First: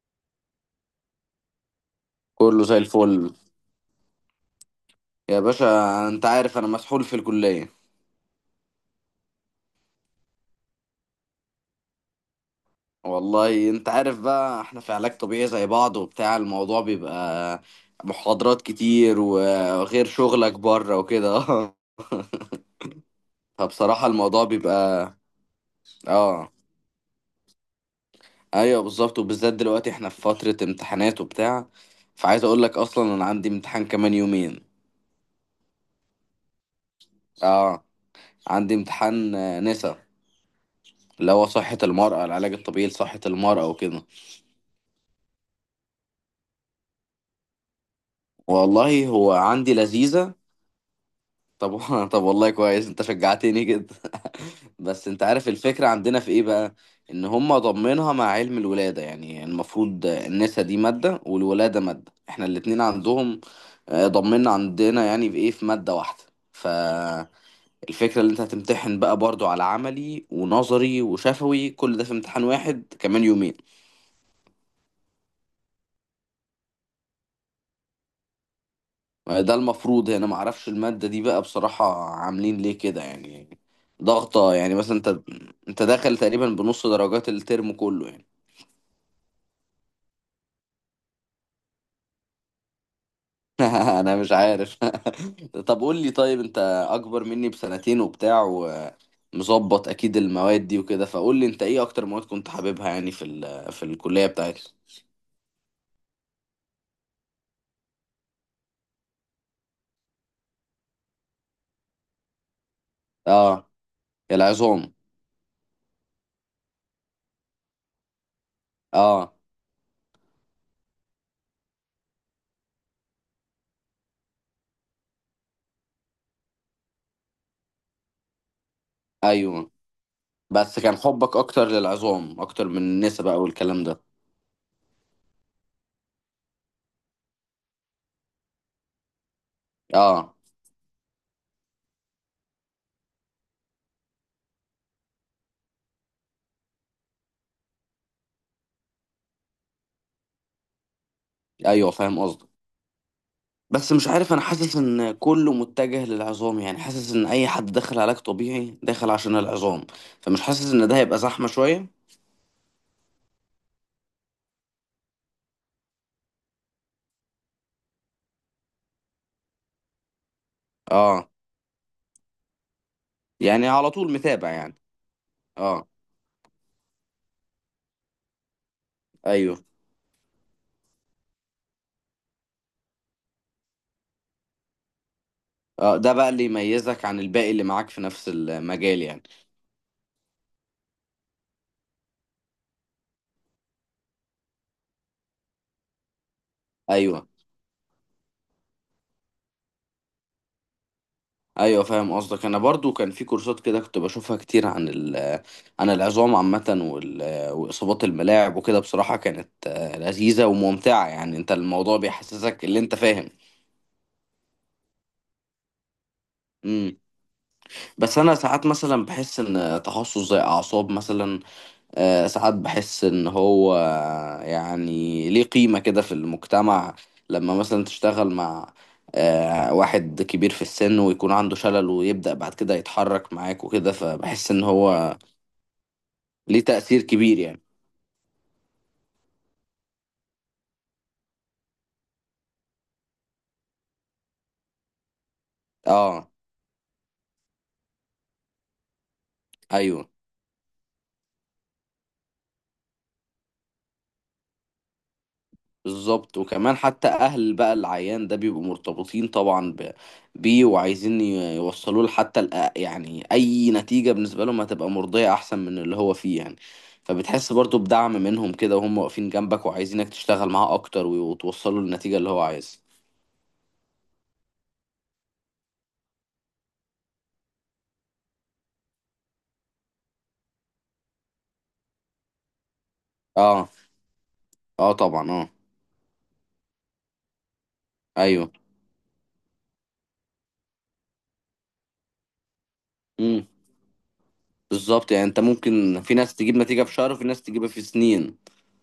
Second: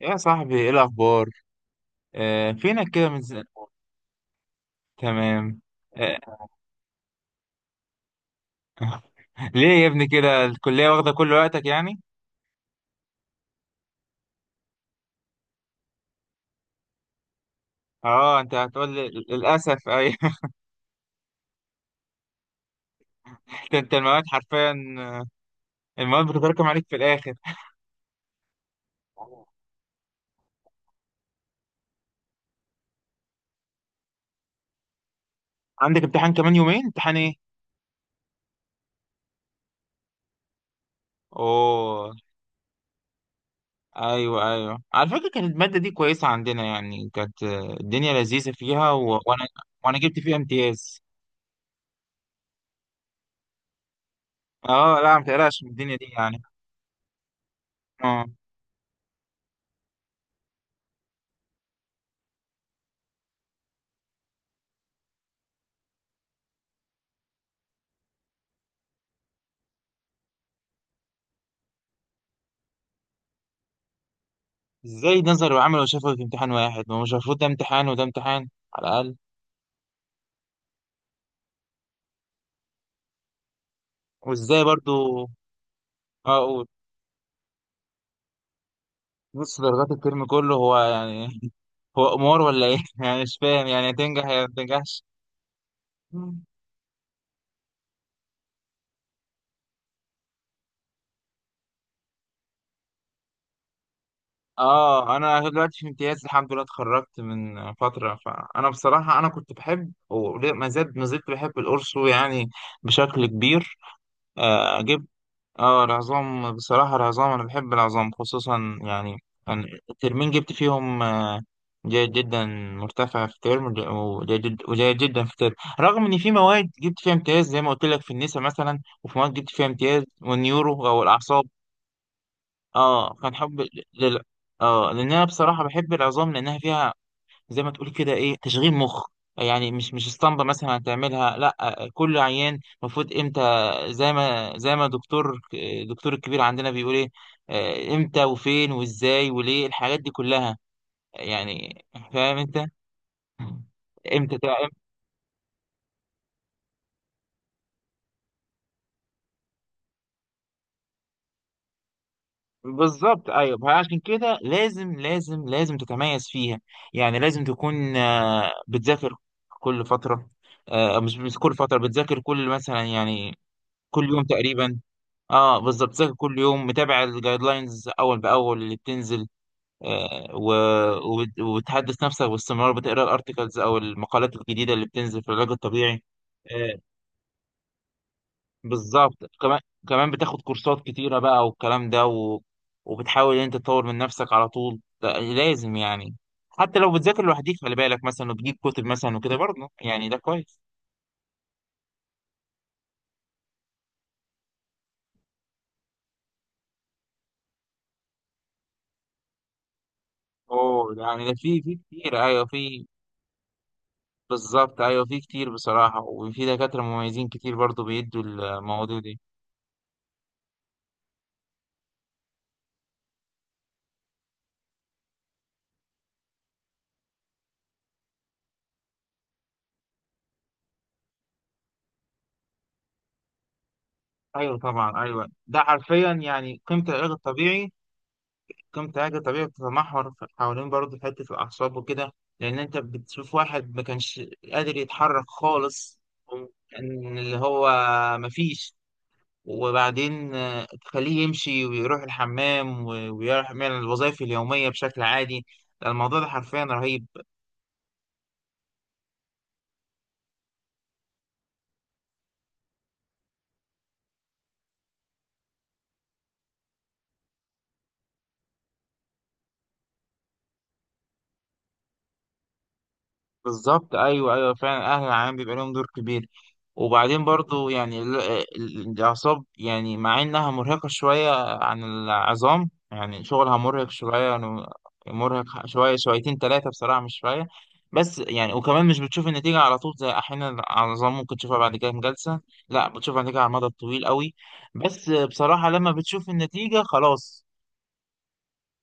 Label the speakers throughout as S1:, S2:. S1: يا صاحبي، ايه الاخبار؟ آه،
S2: كله زي
S1: فينك كده من
S2: الفل
S1: زمان؟
S2: يا
S1: تمام.
S2: باشا.
S1: آه،
S2: انت عارف انا مسحول في الكلية.
S1: ليه يا ابني كده؟ الكليه واخده كل وقتك يعني.
S2: والله انت عارف بقى، احنا في علاج طبيعي زي بعض وبتاع، الموضوع بيبقى
S1: اه، انت
S2: محاضرات
S1: هتقول لي
S2: كتير،
S1: للاسف
S2: وغير
S1: اي
S2: شغلك بره وكده.
S1: انت
S2: فبصراحة
S1: المواد
S2: الموضوع
S1: حرفيا،
S2: بيبقى.
S1: المواد
S2: اه،
S1: بتتراكم عليك في الاخر.
S2: ايوه بالظبط، وبالذات دلوقتي احنا في فترة امتحانات وبتاع. فعايز اقول لك اصلا انا عندي امتحان كمان يومين.
S1: عندك امتحان كمان يومين؟ امتحان ايه؟
S2: اه، عندي امتحان نسا، اللي هو صحة
S1: اوه،
S2: المرأة، العلاج الطبيعي لصحة المرأة وكده.
S1: ايوه، ايوه، على فكره كانت الماده دي كويسه عندنا يعني، كانت الدنيا لذيذه فيها، و...
S2: والله هو
S1: وانا
S2: عندي
S1: وانا جبت
S2: لذيذة.
S1: فيها امتياز.
S2: طب طب والله كويس، انت شجعتني جدا.
S1: اه،
S2: بس
S1: لا
S2: انت
S1: ما
S2: عارف
S1: تقلقش من
S2: الفكرة
S1: الدنيا دي
S2: عندنا في
S1: يعني.
S2: ايه بقى؟ ان هم ضمنها مع
S1: اه،
S2: علم الولادة، يعني المفروض النسا دي مادة والولادة مادة، احنا الاتنين عندهم ضمننا عندنا، يعني في ايه، في مادة واحدة. فالفكرة اللي انت هتمتحن بقى برضو على عملي ونظري وشفوي، كل ده في امتحان واحد كمان يومين.
S1: ازاي ده نظري وعملي وشافوا في امتحان واحد؟ ما هو مش المفروض ده امتحان وده امتحان، على الاقل؟
S2: ده المفروض هنا، ما اعرفش المادة دي بقى بصراحة عاملين ليه كده يعني. ضغطة
S1: وازاي
S2: يعني،
S1: برضو؟
S2: مثلا انت داخل تقريبا
S1: اقول،
S2: بنص درجات الترم كله يعني.
S1: نص درجات الترم كله هو يعني هو قمار ولا ايه؟ يعني مش فاهم، يعني
S2: انا
S1: تنجح
S2: مش
S1: يا ما
S2: عارف.
S1: تنجحش.
S2: طب قول لي طيب، انت اكبر مني بسنتين وبتاع، ومظبط اكيد المواد دي وكده، فقول لي انت ايه اكتر مواد كنت حاببها يعني في الكلية بتاعتك.
S1: اه، انا دلوقتي في امتياز الحمد لله، اتخرجت من فتره، فانا بصراحه انا كنت بحب، وما زلت ما زلت بحب القرص يعني، بشكل
S2: اه،
S1: كبير. آه،
S2: العظام.
S1: اه العظام بصراحة، العظام أنا بحب العظام خصوصا يعني.
S2: اه،
S1: يعني الترمين جبت فيهم جيد جدا، مرتفع في ترم وجيد جدا في ترم، رغم إن في مواد جبت فيها امتياز زي ما قلت لك في النساء مثلا، وفي مواد جبت فيها
S2: ايوه،
S1: امتياز
S2: بس
S1: والنيورو
S2: كان
S1: أو
S2: حبك
S1: الأعصاب.
S2: اكتر للعظام اكتر من
S1: اه
S2: النسا
S1: كان
S2: بقى
S1: حب
S2: والكلام ده.
S1: لل... اه، لأن أنا بصراحة بحب العظام لأنها فيها، زي ما تقول كده، ايه، تشغيل مخ، يعني مش
S2: اه،
S1: اسطمبة مثلا هتعملها، لا كل عيان المفروض امتى، زي ما الدكتور الكبير عندنا بيقول، ايه، امتى وفين وازاي وليه الحاجات دي كلها يعني.
S2: ايوه فاهم
S1: فاهم
S2: قصدي.
S1: انت،
S2: بس مش عارف،
S1: امتى
S2: انا حاسس ان كله متجه للعظام، يعني حاسس ان اي حد داخل علاج طبيعي داخل عشان العظام، فمش حاسس ان ده هيبقى زحمة شوية.
S1: بالظبط، ايوه، عشان كده لازم لازم لازم تتميز فيها، يعني لازم تكون بتذاكر كل فترة. مش
S2: اه،
S1: مش كل فترة، بتذاكر كل، مثلا يعني
S2: يعني على
S1: كل
S2: طول
S1: يوم
S2: متابع يعني.
S1: تقريبا. اه،
S2: اه،
S1: بالظبط، ذاكر كل يوم، متابع الجايد لاينز اول باول اللي بتنزل،
S2: ايوه،
S1: آه و... وبتحدث نفسك باستمرار، بتقرا الارتكلز او المقالات الجديده اللي بتنزل في العلاج
S2: اه،
S1: الطبيعي.
S2: ده بقى اللي
S1: آه،
S2: يميزك عن الباقي اللي معاك في نفس المجال يعني.
S1: بالظبط، كمان كمان بتاخد كورسات كتيره بقى والكلام ده، وبتحاول ان انت تطور من نفسك على طول، ده لازم يعني. حتى لو بتذاكر
S2: ايوه،
S1: لوحدك خلي بالك مثلا، وتجيب كتب مثلا وكده برضه، يعني ده كويس.
S2: ايوه، فاهم قصدك. انا برضو كان في كورسات كده كنت بشوفها كتير عن عن العظام عامة واصابات الملاعب وكده. بصراحة كانت لذيذة
S1: اوه،
S2: وممتعة،
S1: يعني ده
S2: يعني انت
S1: في
S2: الموضوع
S1: كتير، ايوه
S2: بيحسسك اللي
S1: في.
S2: انت فاهم.
S1: بالظبط، ايوه، في كتير بصراحه، وفي دكاتره مميزين كتير برضو
S2: بس
S1: بيدوا
S2: انا ساعات
S1: المواضيع
S2: مثلا
S1: دي.
S2: بحس ان تخصص زي اعصاب مثلا، ساعات بحس ان هو يعني ليه قيمة كده في المجتمع. لما مثلا تشتغل مع واحد كبير في السن ويكون عنده شلل ويبدأ بعد كده يتحرك معاك وكده، فبحس
S1: ايوه
S2: ان
S1: طبعا،
S2: هو
S1: ايوه، ده حرفيا يعني
S2: ليه
S1: قيمه
S2: تأثير
S1: العلاج
S2: كبير يعني.
S1: الطبيعي. قيمه العلاج الطبيعي بتتمحور حوالين برضو حته الاعصاب وكده، لان انت بتشوف واحد ما كانش قادر يتحرك خالص،
S2: اه،
S1: كان اللي هو مفيش،
S2: ايوه
S1: وبعدين تخليه يمشي ويروح الحمام ويعمل الوظائف اليوميه بشكل عادي. الموضوع ده
S2: بالظبط،
S1: حرفيا
S2: وكمان
S1: رهيب.
S2: حتى اهل بقى العيان ده بيبقوا مرتبطين طبعا بيه، وعايزين يوصلوا له حتى يعني اي نتيجة بالنسبة لهم هتبقى مرضية احسن من اللي هو فيه يعني. فبتحس برضو بدعم منهم كده، وهم واقفين جنبك وعايزينك تشتغل معاه اكتر، وتوصله للنتيجة اللي هو عايزها.
S1: بالظبط، ايوه، ايوه، فعلا اهل العام بيبقى لهم دور كبير. وبعدين برضو يعني الاعصاب، يعني مع انها مرهقه شويه عن العظام، يعني شغلها
S2: اه،
S1: مرهق شويه يعني،
S2: اه طبعا، اه،
S1: مرهق شويه شويتين ثلاثه بصراحه، مش شويه. بس يعني
S2: ايوه،
S1: وكمان مش بتشوف النتيجه على طول، زي احيانا العظام ممكن تشوفها بعد كام جلسه، لا بتشوف النتيجه على
S2: امم،
S1: المدى الطويل قوي. بس
S2: بالظبط. يعني انت
S1: بصراحه لما
S2: ممكن في
S1: بتشوف
S2: ناس تجيب
S1: النتيجه،
S2: نتيجة في شهر وفي ناس
S1: خلاص.
S2: تجيبها في سنين.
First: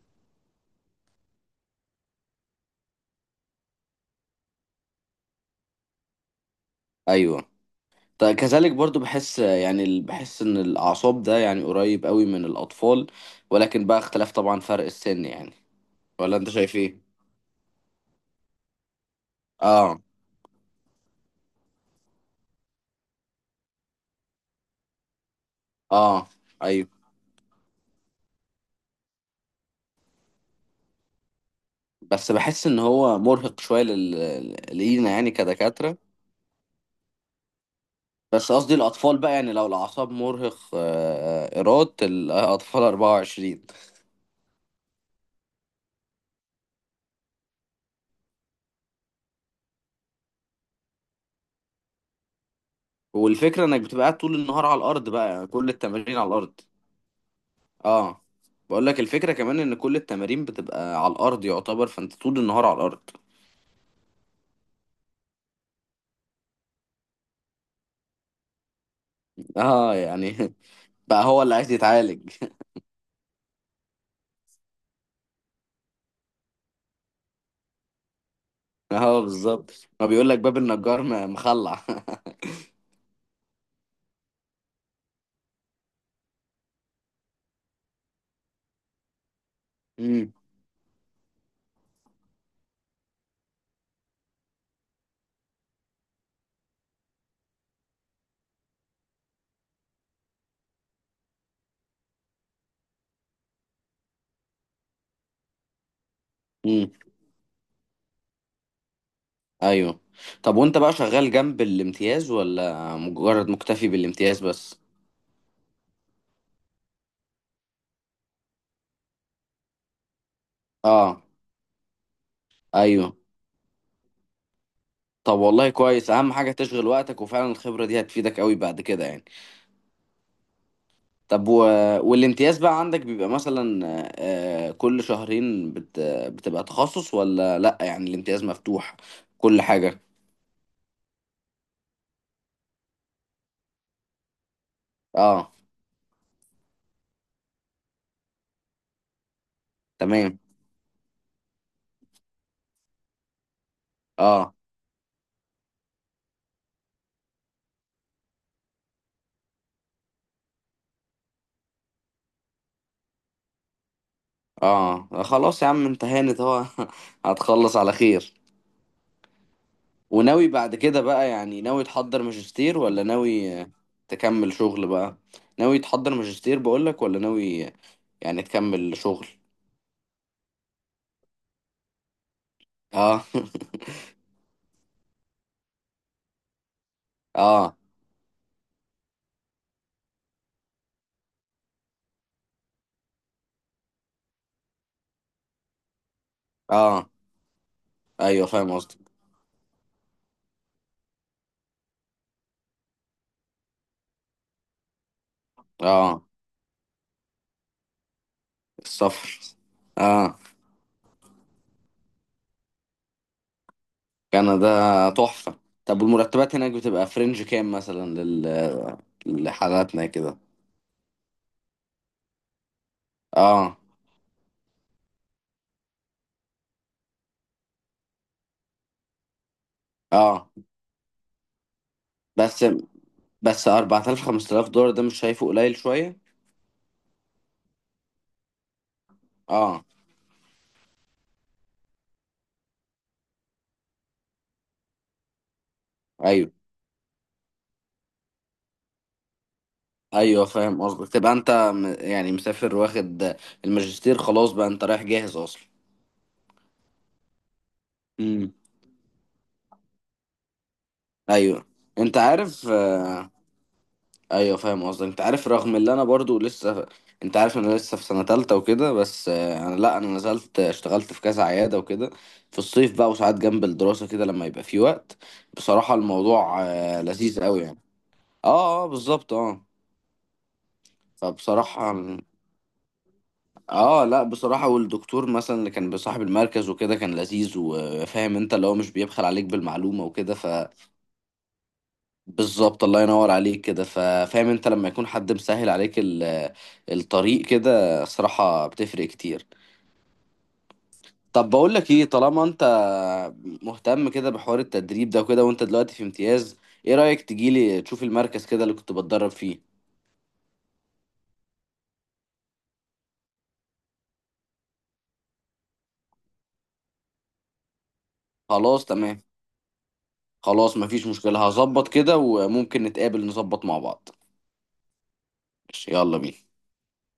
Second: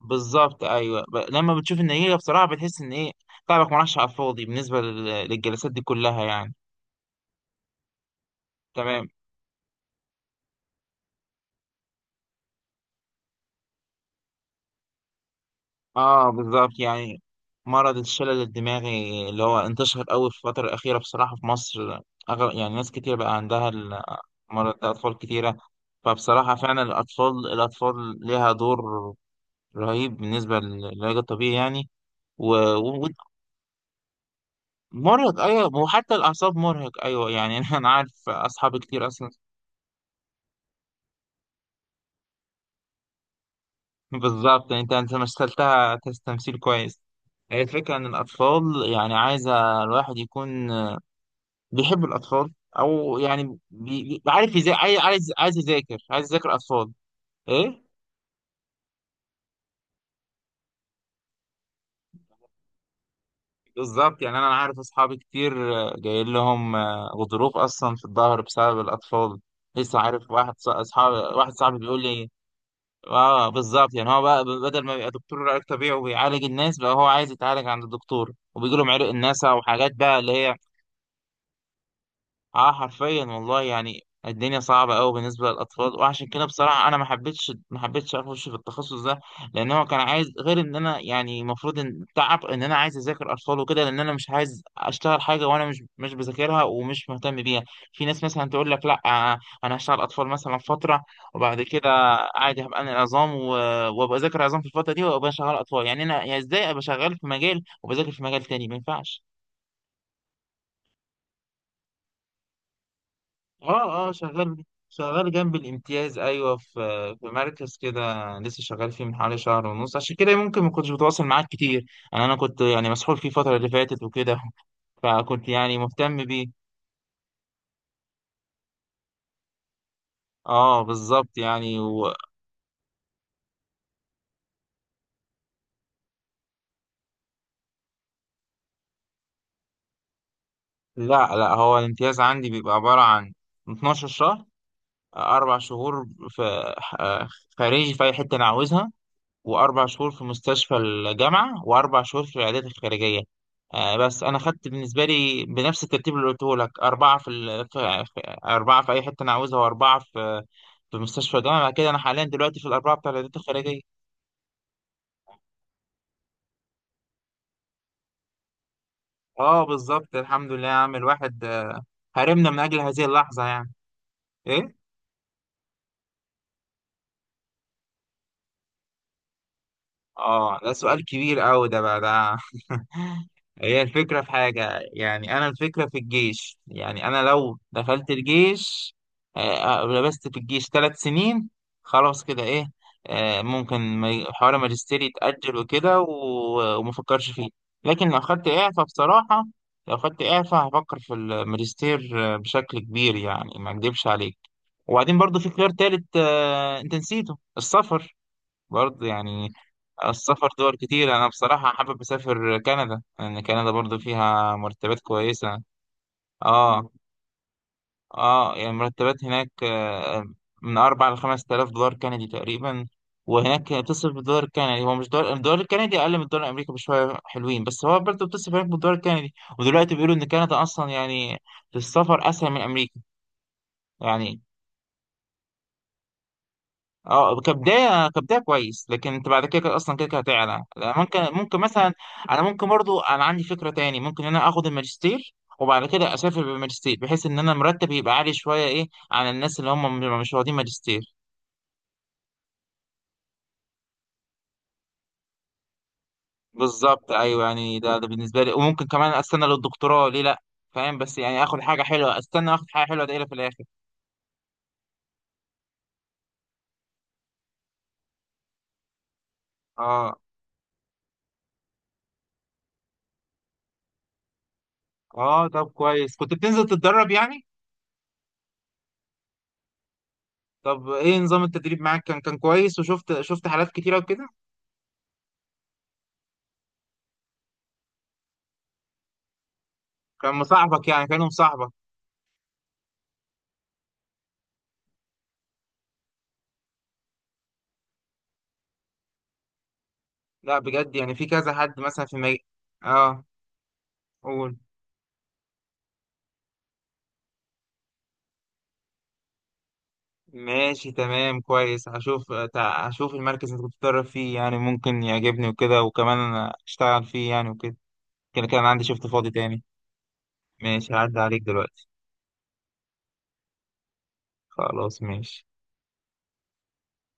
S1: بالظبط، ايوه، لما بتشوف النتيجه بصراحه بتحس ان ايه، تعبك ما راحش على الفاضي بالنسبه للجلسات دي كلها يعني.
S2: ايوه، كذلك برضو،
S1: تمام.
S2: بحس يعني بحس ان الاعصاب ده يعني قريب قوي من الاطفال. ولكن بقى اختلاف طبعا، فرق السن يعني.
S1: اه
S2: ولا انت
S1: بالظبط
S2: شايف ايه؟
S1: يعني، مرض الشلل الدماغي اللي هو
S2: اه،
S1: انتشر قوي في الفتره الاخيره بصراحه في مصر، يعني ناس كتير بقى عندها المرض ده، اطفال كتيره.
S2: اه،
S1: فبصراحه فعلا
S2: ايوه.
S1: الاطفال الاطفال ليها دور رهيب بالنسبه للعلاج الطبيعي يعني.
S2: بس بحس ان
S1: ومرهق.
S2: هو مرهق شويه لينا يعني
S1: ايوه،
S2: كدكاتره.
S1: وحتى الاعصاب مرهق، ايوه يعني انا عارف
S2: بس قصدي
S1: اصحابي كتير
S2: الاطفال
S1: اصلا.
S2: بقى، يعني لو الاعصاب مرهق، ايراد الاطفال 24.
S1: بالظبط، يعني انت مثلتها تمثيل كويس. هي الفكره ان الاطفال، يعني عايزه الواحد يكون بيحب الاطفال، او يعني
S2: والفكره انك بتبقى قاعد طول
S1: عارف
S2: النهار
S1: ازاي،
S2: على
S1: عايز
S2: الارض بقى،
S1: عايز
S2: يعني
S1: عايز
S2: كل
S1: يذاكر
S2: التمارين
S1: عايز
S2: على
S1: يذاكر
S2: الارض.
S1: اطفال. ايه.
S2: اه، بقول لك الفكره كمان ان كل التمارين بتبقى على الارض يعتبر، فانت طول النهار على الارض.
S1: بالظبط، يعني انا عارف اصحابي كتير، جايين لهم غضروف اصلا في الظهر بسبب الاطفال.
S2: اه،
S1: لسه عارف واحد
S2: يعني
S1: ص- اصحابي
S2: بقى هو
S1: واحد
S2: اللي عايز
S1: صاحبي بيقول لي.
S2: يتعالج.
S1: اه بالظبط، يعني هو بقى بدل ما يبقى دكتور علاج طبيعي وبيعالج الناس، بقى هو عايز يتعالج عند الدكتور، وبيجي لهم عرق
S2: اه
S1: الناس
S2: بالظبط،
S1: وحاجات
S2: ما
S1: بقى
S2: بيقول
S1: اللي
S2: لك
S1: هي.
S2: باب النجار مخلع.
S1: اه حرفيا والله يعني، الدنيا صعبة قوي بالنسبة للأطفال، وعشان كده بصراحة أنا ما حبيتش أخش في التخصص ده، لأن هو كان عايز،
S2: امم،
S1: غير إن أنا يعني المفروض إن تعب إن أنا عايز أذاكر أطفال وكده، لأن أنا مش عايز أشتغل حاجة وأنا مش بذاكرها ومش مهتم بيها. في ناس مثلا تقول لك، لا، أنا هشتغل أطفال مثلا فترة، وبعد كده عادي هبقى أنا العظام، وأبقى أذاكر عظام في الفترة دي وأبقى شغال أطفال. يعني أنا، يعني إزاي أبقى
S2: امم،
S1: شغال في مجال وبذاكر في مجال تاني؟ ما ينفعش.
S2: ايوه. طب وانت بقى شغال جنب الامتياز ولا مجرد
S1: اه
S2: مكتفي
S1: اه،
S2: بالامتياز
S1: شغال
S2: بس؟
S1: شغال جنب الامتياز، ايوه، في في مركز كده، لسه شغال فيه من حوالي شهر ونص، عشان كده ممكن ما كنتش
S2: اه،
S1: بتواصل معاك كتير. انا كنت يعني مسحول
S2: ايوه.
S1: فيه الفتره اللي فاتت وكده
S2: طب
S1: فكنت
S2: والله
S1: يعني
S2: كويس،
S1: مهتم
S2: اهم حاجة
S1: بيه.
S2: تشغل وقتك، وفعلا الخبرة دي هتفيدك قوي بعد كده يعني.
S1: اه بالظبط
S2: طب
S1: يعني
S2: والامتياز بقى عندك بيبقى مثلا كل شهرين بتبقى تخصص ولا لا؟ يعني الامتياز مفتوح كل حاجة.
S1: لا لا، هو الامتياز عندي بيبقى عباره عن 12 شهر:
S2: اه،
S1: اربع شهور في آه، خارجي في اي حته انا عاوزها، وأربع شهور في
S2: تمام.
S1: مستشفى الجامعة، وأربع شهور في العيادات الخارجية. بس أنا
S2: اه،
S1: خدت بالنسبة لي بنفس الترتيب اللي قلته لك، أربعة في, ال... في... في أربعة في أي حتة أنا عاوزها، وأربعة في مستشفى الجامعة، بعد كده أنا حاليا دلوقتي في الأربعة بتاع العيادات الخارجية.
S2: اه خلاص يا عم، انت هانت اهو. هتخلص على خير.
S1: أه بالظبط،
S2: وناوي
S1: الحمد لله يا
S2: بعد
S1: عم،
S2: كده بقى،
S1: الواحد
S2: يعني ناوي تحضر
S1: هرمنا من
S2: ماجستير
S1: أجل
S2: ولا
S1: هذه اللحظة
S2: ناوي
S1: يعني.
S2: تكمل
S1: إيه؟
S2: شغل بقى؟ ناوي تحضر ماجستير بقولك، ولا ناوي يعني تكمل شغل؟
S1: اه، ده سؤال كبير قوي ده بقى ده
S2: اه.
S1: هي الفكرة في حاجة يعني، أنا الفكرة في الجيش، يعني أنا لو
S2: اه،
S1: دخلت الجيش، لبست في الجيش ثلاث سنين، خلاص كده، إيه، ممكن حوار ماجستير يتأجل وكده، وما
S2: اه،
S1: أفكرش فيه. لكن لو
S2: ايوه
S1: خدت
S2: فاهم
S1: إعفاء
S2: قصدك.
S1: بصراحة، لو خدت إعفاء هفكر في الماجستير بشكل كبير يعني، ما أكدبش عليك. وبعدين برضو في خيار
S2: اه،
S1: تالت، أنت نسيته، السفر، برضه
S2: السفر.
S1: يعني.
S2: اه،
S1: السفر دول كتير، انا بصراحة حابب اسافر كندا، لان كندا برضو فيها مرتبات
S2: كندا تحفة.
S1: كويسة.
S2: طب والمرتبات هناك
S1: اه
S2: بتبقى فرنج كام مثلا
S1: اه، يعني المرتبات هناك
S2: لحالاتنا كده؟
S1: من اربع لخمس تلاف دولار كندي تقريبا. وهناك
S2: اه،
S1: بتصرف بالدولار الكندي، هو مش دولار، الدولار الكندي اقل من الدولار الامريكي بشوية حلوين، بس هو برضو بتصرف هناك بالدولار الكندي. ودلوقتي بيقولوا ان
S2: اه،
S1: كندا اصلا يعني في السفر اسهل من
S2: بس
S1: امريكا.
S2: بس 4000
S1: يعني
S2: 5000 دولار، ده مش شايفه قليل شوية؟
S1: اه، كبدايه كويس، لكن انت بعد كده كده
S2: اه،
S1: اصلا كده كده هتعلى، لا، ممكن مثلا، انا ممكن برضو، انا عندي فكره تاني، ممكن ان انا اخد الماجستير وبعد كده اسافر
S2: ايوه،
S1: بالماجستير، بحيث ان انا مرتب يبقى عالي شويه، ايه، عن الناس اللي هم مش
S2: ايوه
S1: واخدين
S2: فاهم قصدك.
S1: ماجستير.
S2: تبقى انت يعني مسافر واخد الماجستير خلاص بقى، انت رايح جاهز اصلا.
S1: بالظبط ايوه، يعني ده بالنسبه لي،
S2: امم،
S1: وممكن كمان استنى للدكتوراه، ليه لا؟ فاهم، بس يعني اخد
S2: ايوه.
S1: حاجه
S2: انت
S1: حلوه، استنى اخد
S2: عارف
S1: حاجه حلوه دايره في الاخر.
S2: ايوه فاهم قصدك، انت عارف رغم اللي انا برضو لسه، انت عارف انا لسه في سنة تالتة وكده، بس انا لا، انا
S1: اه
S2: نزلت اشتغلت في كذا عيادة وكده، في الصيف بقى، وساعات جنب الدراسة كده لما يبقى في وقت.
S1: اه، طب
S2: بصراحة
S1: كويس، كنت
S2: الموضوع
S1: بتنزل تتدرب
S2: لذيذ
S1: يعني.
S2: قوي يعني. اه، اه بالظبط، اه،
S1: طب ايه نظام التدريب
S2: فبصراحة،
S1: معاك؟ كان كويس؟ وشفت حالات كتيره
S2: اه لا
S1: وكده؟
S2: بصراحة، والدكتور مثلا اللي كان بصاحب المركز وكده كان لذيذ وفاهم انت، اللي هو مش بيبخل عليك بالمعلومة
S1: كان
S2: وكده.
S1: مصاحبك؟ يعني كانوا مصاحبك؟
S2: فبالظبط، الله ينور عليك كده، ففاهم انت لما يكون حد مسهل عليك الطريق كده، صراحة بتفرق كتير.
S1: لا بجد، يعني في
S2: طب
S1: كذا
S2: بقول
S1: حد
S2: لك ايه،
S1: مثلا في
S2: طالما انت
S1: اه
S2: مهتم كده
S1: قول.
S2: بحوار التدريب ده وكده، وانت دلوقتي في امتياز، ايه رأيك تجيلي تشوف المركز كده اللي كنت بتدرب فيه؟
S1: ماشي تمام كويس، هشوف المركز اللي كنت بتدرب فيه، يعني ممكن يعجبني وكده، وكمان أنا اشتغل فيه يعني وكده. كان عندي
S2: خلاص
S1: شفت
S2: تمام.
S1: فاضي تاني.
S2: خلاص
S1: ماشي،
S2: مفيش
S1: هعدي عليك
S2: مشكلة،
S1: دلوقتي.
S2: هظبط كده وممكن نتقابل نظبط مع بعض.
S1: خلاص ماشي.
S2: ماشي، يلا بينا.